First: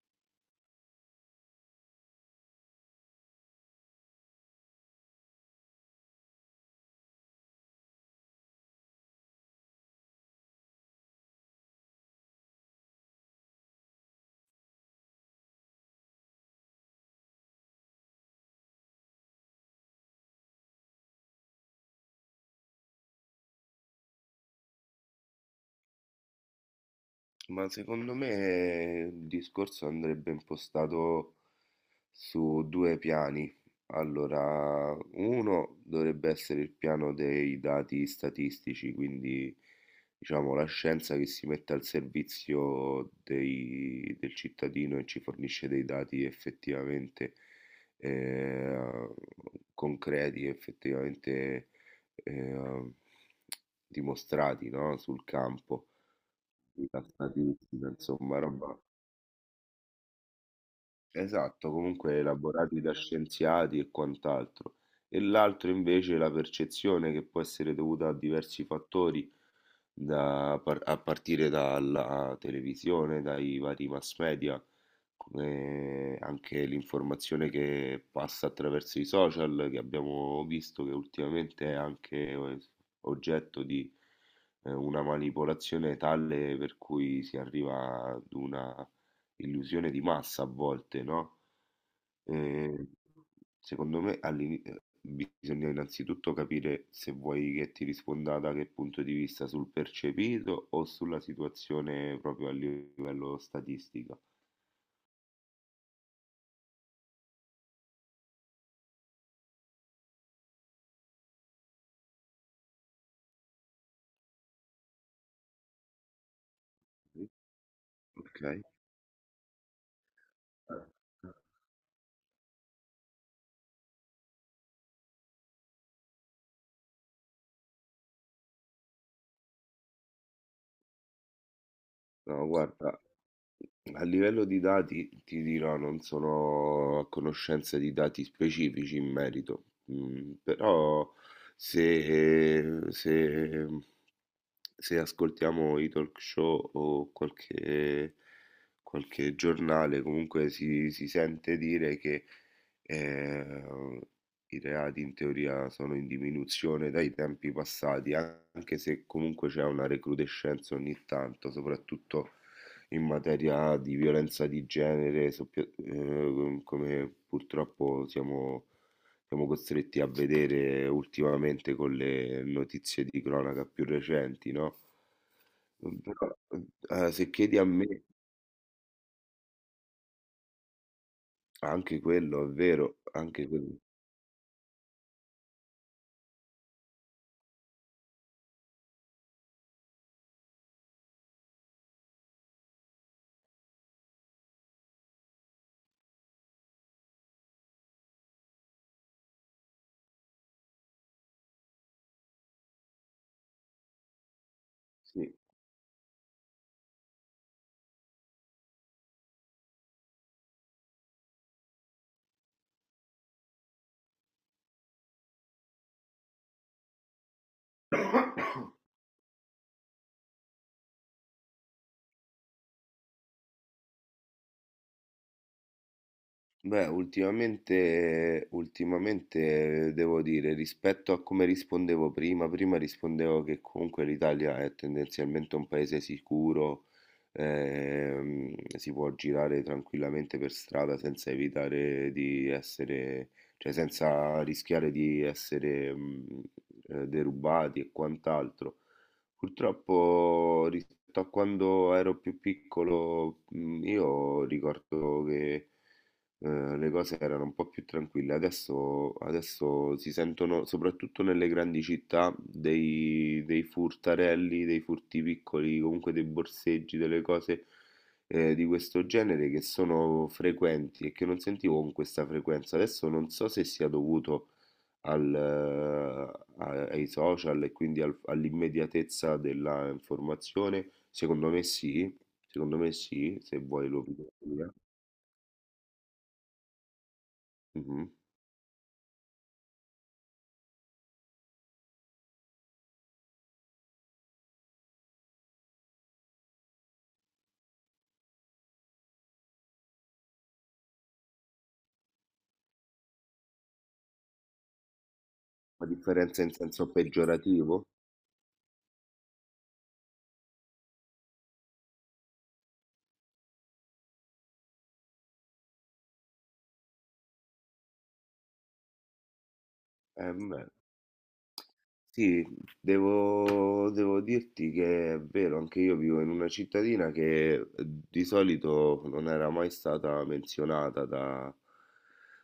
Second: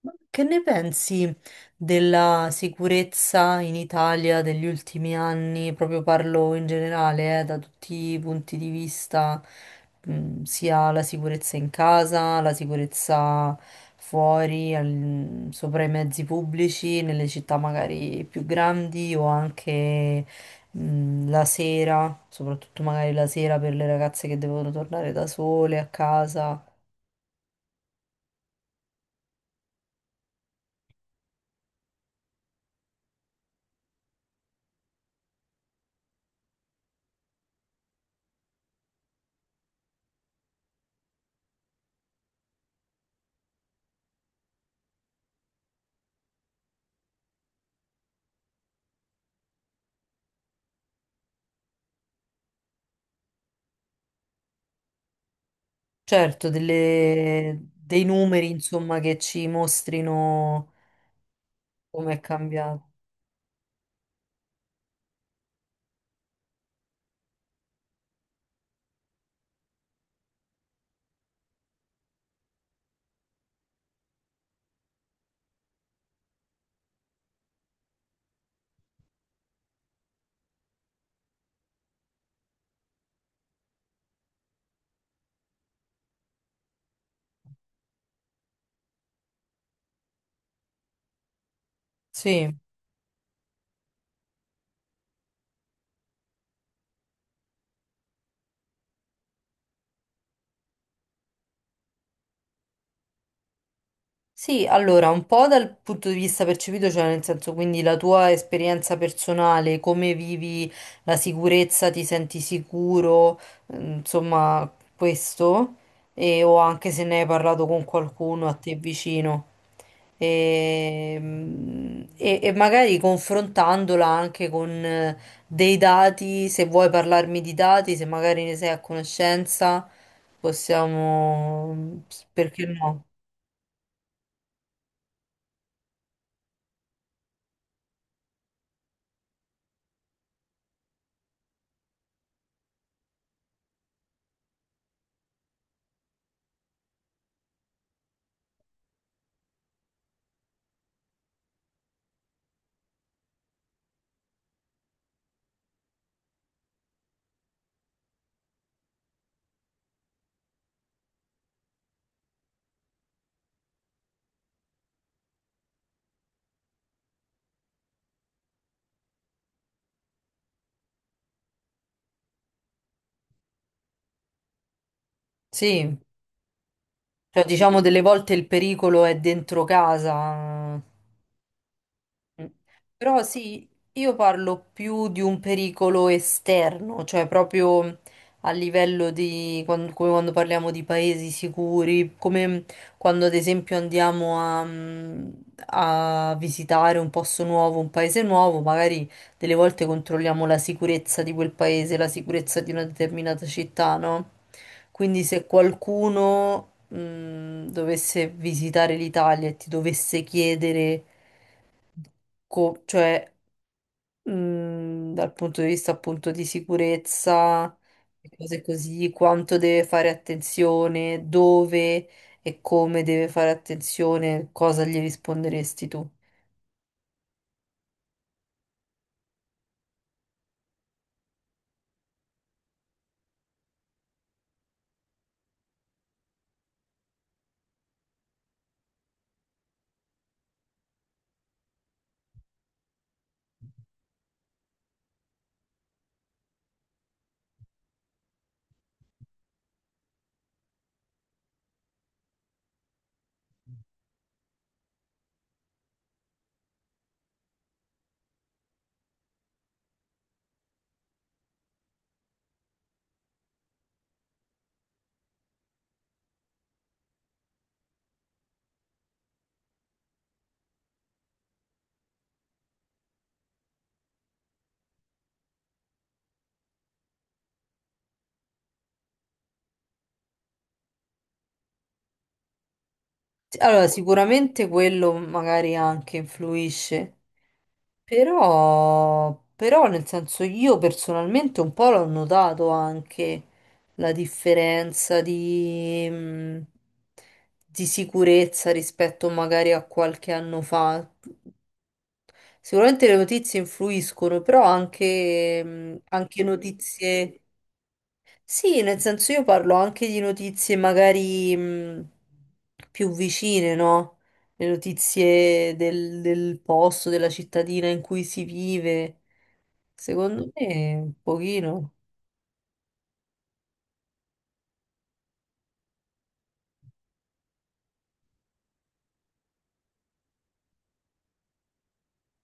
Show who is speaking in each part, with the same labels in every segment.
Speaker 1: Ma che ne pensi della sicurezza in Italia degli ultimi anni? Proprio parlo in generale, da tutti i punti di vista, sia la sicurezza in casa, la sicurezza fuori, sopra i mezzi pubblici, nelle città magari più grandi o anche, la sera, soprattutto magari la sera per le ragazze che devono tornare da sole a casa.
Speaker 2: Ma secondo me il discorso andrebbe impostato su due piani. Allora, uno dovrebbe essere il piano dei dati statistici, quindi diciamo la scienza che si mette al servizio del cittadino e ci fornisce dei dati effettivamente eh, concreti, effettivamente eh, dimostrati, no? Sul campo.
Speaker 1: Certo,
Speaker 2: I passatissima,
Speaker 1: dei
Speaker 2: insomma,
Speaker 1: numeri,
Speaker 2: roba
Speaker 1: insomma, che ci mostrino
Speaker 2: esatto,
Speaker 1: come
Speaker 2: comunque
Speaker 1: è
Speaker 2: elaborati
Speaker 1: cambiato.
Speaker 2: da scienziati e quant'altro. E l'altro invece è la percezione che può essere dovuta a diversi fattori a partire dalla televisione, dai vari mass media, anche l'informazione che passa attraverso i social, che abbiamo visto che ultimamente è anche oggetto di una manipolazione tale per cui si arriva ad una illusione di massa a volte, no?
Speaker 1: Sì,
Speaker 2: Ehm, Secondo me bisogna innanzitutto capire se vuoi che ti risponda da che punto di vista, sul percepito o sulla situazione proprio a livello statistico.
Speaker 1: sì, allora, un po' dal punto di vista percepito, cioè nel senso, quindi la tua esperienza personale, come vivi la sicurezza, ti senti sicuro, mm, insomma, questo, e, o anche se ne hai parlato con
Speaker 2: Ok.
Speaker 1: qualcuno a te vicino. E, e magari confrontandola anche con dei dati, se vuoi parlarmi di dati, se magari ne sei a conoscenza, possiamo,
Speaker 2: No,
Speaker 1: perché
Speaker 2: guarda,
Speaker 1: no?
Speaker 2: a livello di dati ti dirò, non sono a conoscenza di dati specifici in merito, mm, però se, se se ascoltiamo i talk show o qualche, qualche giornale, comunque si sente dire che eh, i reati in teoria sono in diminuzione dai tempi passati, anche se comunque c'è una recrudescenza ogni tanto, soprattutto in materia di violenza di genere, come purtroppo siamo costretti a vedere ultimamente con le notizie di cronaca più recenti, no?
Speaker 1: Sì.
Speaker 2: Mhmm. Però, se
Speaker 1: Cioè,
Speaker 2: chiedi a
Speaker 1: diciamo,
Speaker 2: me,
Speaker 1: delle volte il pericolo è dentro casa.
Speaker 2: anche quello
Speaker 1: Mm.
Speaker 2: è vero,
Speaker 1: Però
Speaker 2: anche
Speaker 1: sì,
Speaker 2: quello,
Speaker 1: io parlo più di un pericolo esterno, cioè proprio a livello di come quando parliamo di paesi sicuri, come quando ad esempio andiamo a, a visitare un posto nuovo, un paese nuovo, magari delle volte controlliamo la sicurezza di quel paese, la sicurezza di una determinata città, no? Quindi
Speaker 2: sì.
Speaker 1: se qualcuno, dovesse visitare l'Italia e ti dovesse chiedere cioè dal punto di vista appunto di sicurezza e cose così, quanto deve fare attenzione, dove e come deve fare attenzione, cosa gli risponderesti tu?
Speaker 2: Beh, ultimamente devo dire, rispetto a come rispondevo prima, prima rispondevo che comunque l'Italia è tendenzialmente un paese sicuro, si può girare tranquillamente per strada senza evitare di essere, cioè senza rischiare di essere, derubati e quant'altro. Purtroppo rispetto a quando ero più piccolo, io ricordo che le cose erano un po' più tranquille. Adesso si sentono, soprattutto nelle grandi città, dei, dei furtarelli, dei furti piccoli, comunque dei borseggi, delle cose di questo genere che sono frequenti e che non sentivo con questa frequenza. Adesso non so se sia dovuto ai social e quindi all'immediatezza della informazione. Secondo me sì,
Speaker 1: Sì,
Speaker 2: se
Speaker 1: allora,
Speaker 2: vuoi lo
Speaker 1: sicuramente
Speaker 2: via.
Speaker 1: quello magari anche influisce, però, però nel senso io personalmente un po' l'ho notato anche la differenza di sicurezza rispetto magari a qualche anno fa. Sicuramente le notizie influiscono, però anche,
Speaker 2: La
Speaker 1: anche
Speaker 2: differenza in senso
Speaker 1: notizie.
Speaker 2: peggiorativo?
Speaker 1: Sì, nel senso io parlo anche di notizie magari più vicine, no? Le notizie del, del posto, della cittadina in cui si vive. Secondo
Speaker 2: Beh,
Speaker 1: me, un pochino.
Speaker 2: sì, devo dirti che è vero, anche io vivo in una cittadina che di solito non era mai stata menzionata da-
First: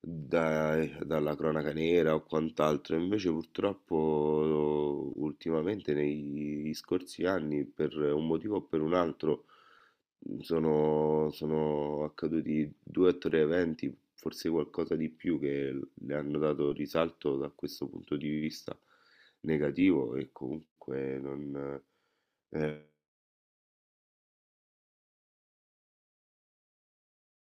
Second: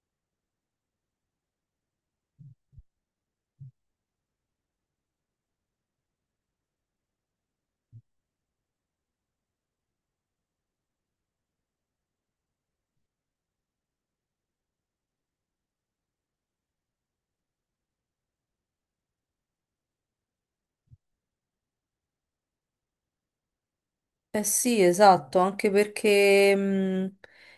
Speaker 2: dai- dalla cronaca nera o quant'altro, invece purtroppo ultimamente negli scorsi anni, per un motivo o per un altro, mhmm. Sono accaduti due o tre eventi, forse qualcosa di più, che le hanno dato risalto da questo punto di vista negativo e comunque non... Eh,
Speaker 1: Eh sì, esatto, anche perché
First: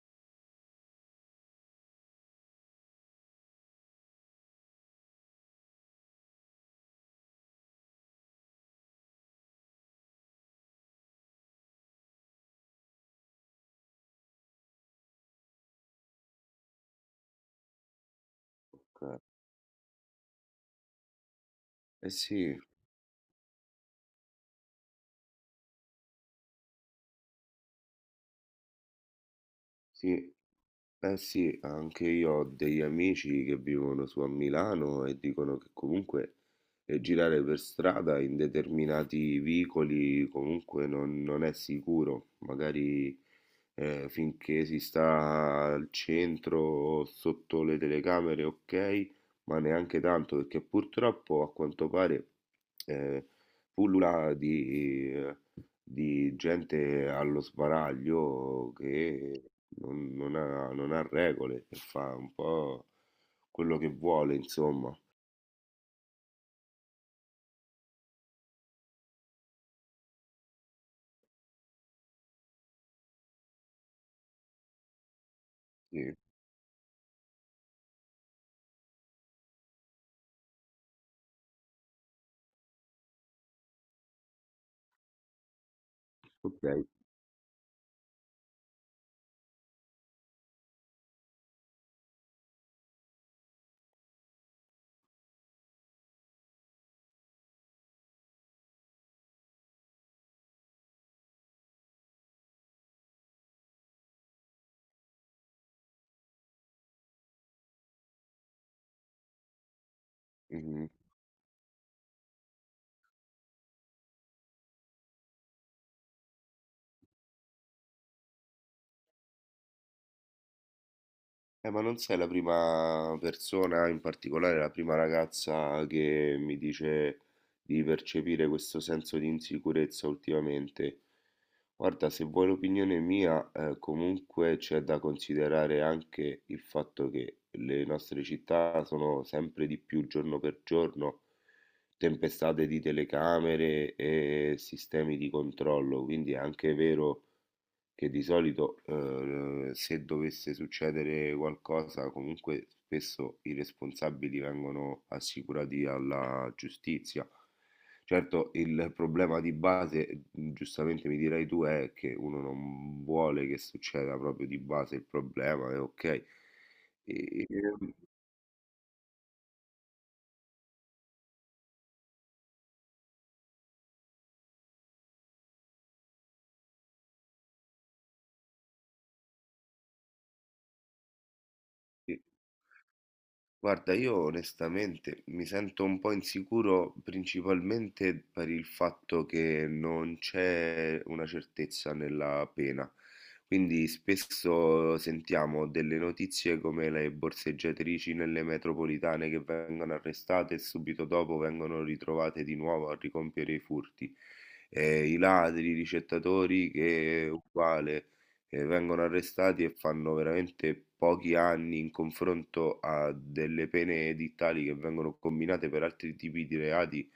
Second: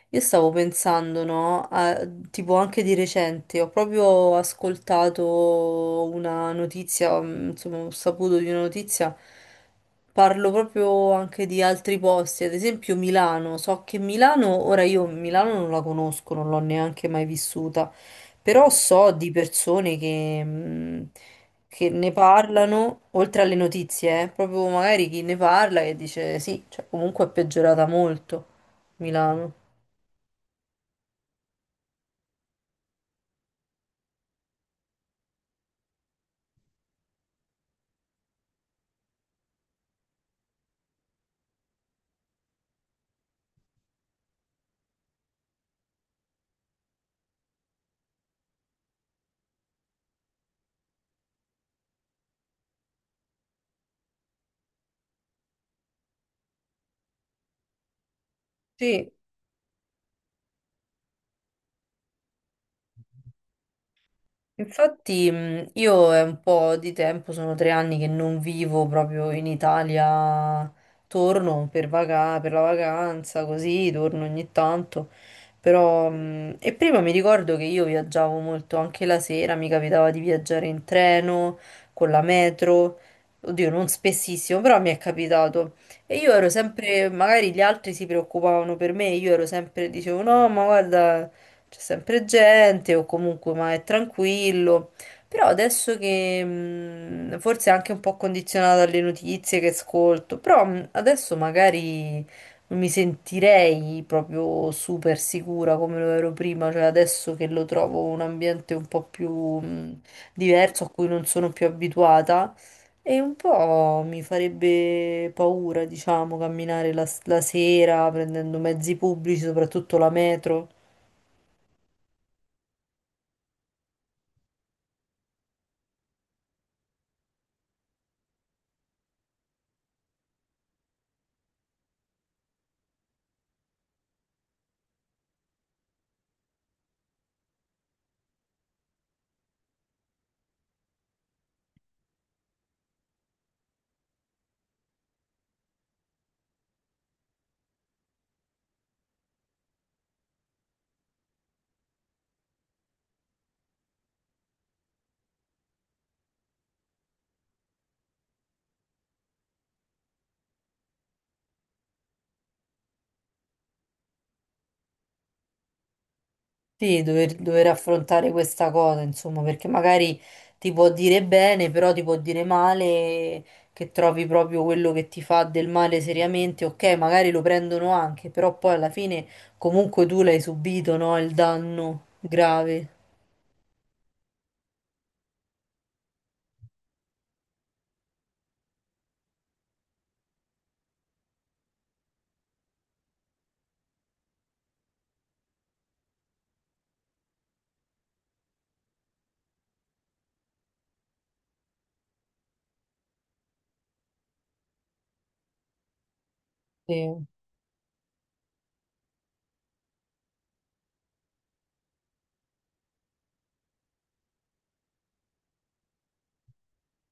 Speaker 1: io stavo pensando, no? Tipo anche di recente, ho proprio ascoltato una notizia, insomma, ho saputo di una notizia, parlo proprio anche di altri posti, ad esempio Milano, so che Milano, ora io Milano non la conosco, non l'ho neanche mai vissuta, però so di persone che
Speaker 2: eh
Speaker 1: ne
Speaker 2: sì,
Speaker 1: parlano, oltre alle notizie, proprio magari chi ne parla e dice sì, cioè, comunque è peggiorata molto Milano.
Speaker 2: sì. Eh sì, anche io ho degli amici che vivono su a Milano e dicono che comunque girare per strada in determinati vicoli comunque non, non è sicuro, magari finché si sta al centro o sotto le telecamere, ok, ma neanche tanto perché purtroppo a quanto pare eh, pullula di gente allo sbaraglio
Speaker 1: Sì,
Speaker 2: che non ha, non ha regole e fa un po' quello che vuole, insomma.
Speaker 1: infatti, io è un po' di tempo, sono tre anni che non vivo proprio in Italia, torno per per la vacanza, così torno ogni tanto. Però,
Speaker 2: Sì,
Speaker 1: e prima mi ricordo che io viaggiavo molto anche la sera, mi capitava di viaggiare in treno, con la metro, oddio, non spessissimo, però mi è capitato. E io ero
Speaker 2: ok.
Speaker 1: sempre, magari gli altri si preoccupavano per me, io ero sempre, dicevo no, ma guarda c'è sempre gente o comunque ma è tranquillo. Però adesso che forse anche un po' condizionata dalle notizie che ascolto, però adesso magari non mi sentirei proprio super sicura come lo ero prima, cioè adesso che lo trovo un ambiente un po' più mh, diverso
Speaker 2: Mhm.
Speaker 1: a cui non sono più abituata e un po' mi farebbe paura, diciamo, camminare la sera prendendo mezzi pubblici, soprattutto la metro.
Speaker 2: Ma non sei la prima persona, in particolare la prima ragazza che mi dice di percepire questo senso di insicurezza ultimamente. Guarda, se vuoi l'opinione mia, comunque c'è da considerare anche il fatto che le nostre città sono sempre di più giorno per giorno tempestate di telecamere e sistemi di controllo, quindi è anche vero che di solito se dovesse succedere qualcosa, comunque spesso i responsabili vengono assicurati alla giustizia. Certo, il problema di base, giustamente mi dirai tu, è che uno non vuole che succeda proprio di base il problema, è ok.
Speaker 1: Sì,
Speaker 2: E-
Speaker 1: dover affrontare questa cosa, insomma, perché magari ti può dire bene, però ti può dire male, che trovi proprio quello che ti fa del male seriamente. Ok, magari lo prendono anche, però poi alla fine comunque tu l'hai subito, no? Il danno
Speaker 2: e-
Speaker 1: grave.
Speaker 2: Guarda, io onestamente mi sento un po' insicuro principalmente per il fatto che non c'è una certezza nella pena. Quindi spesso sentiamo delle notizie come le borseggiatrici nelle metropolitane che vengono arrestate e subito dopo vengono ritrovate di nuovo a ricompiere i furti. I ladri, i ricettatori
Speaker 1: Sì,
Speaker 2: che è uguale che vengono arrestati e fanno veramente pochi anni in confronto a delle pene edittali che vengono combinate per altri tipi di reati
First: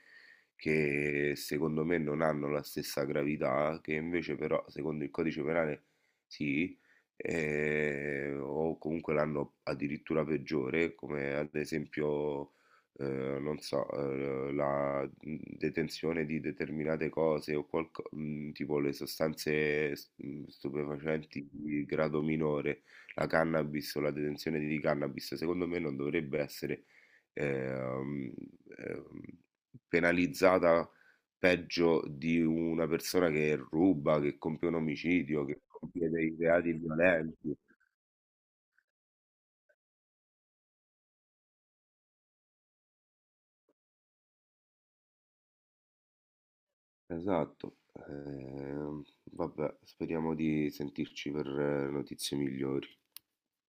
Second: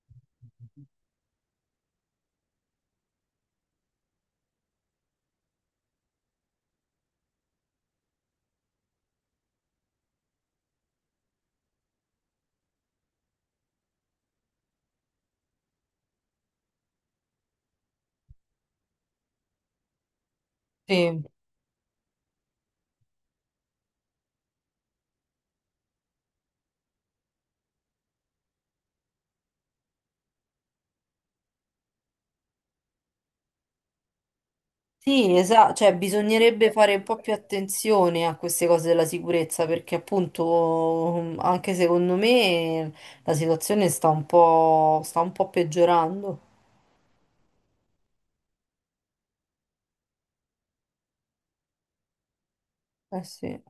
Speaker 2: che secondo me non hanno la stessa gravità, che invece però secondo il codice penale sì, o comunque l'hanno addirittura peggiore, come ad esempio non so, la, detenzione di determinate cose o tipo le sostanze
Speaker 1: sì.
Speaker 2: stupefacenti di grado minore, la cannabis o la detenzione di cannabis, secondo me non dovrebbe essere, ehm, ehm, penalizzata peggio di una persona che ruba, che compie un
Speaker 1: Sì,
Speaker 2: omicidio, che
Speaker 1: esatto, cioè
Speaker 2: compie dei
Speaker 1: bisognerebbe
Speaker 2: reati
Speaker 1: fare un po' più
Speaker 2: violenti.
Speaker 1: attenzione a queste cose della sicurezza perché appunto mm, anche secondo me la situazione sta un po' peggiorando.
Speaker 2: Esatto, ehm, vabbè, speriamo di sentirci per notizie migliori.
Speaker 1: Eh sì.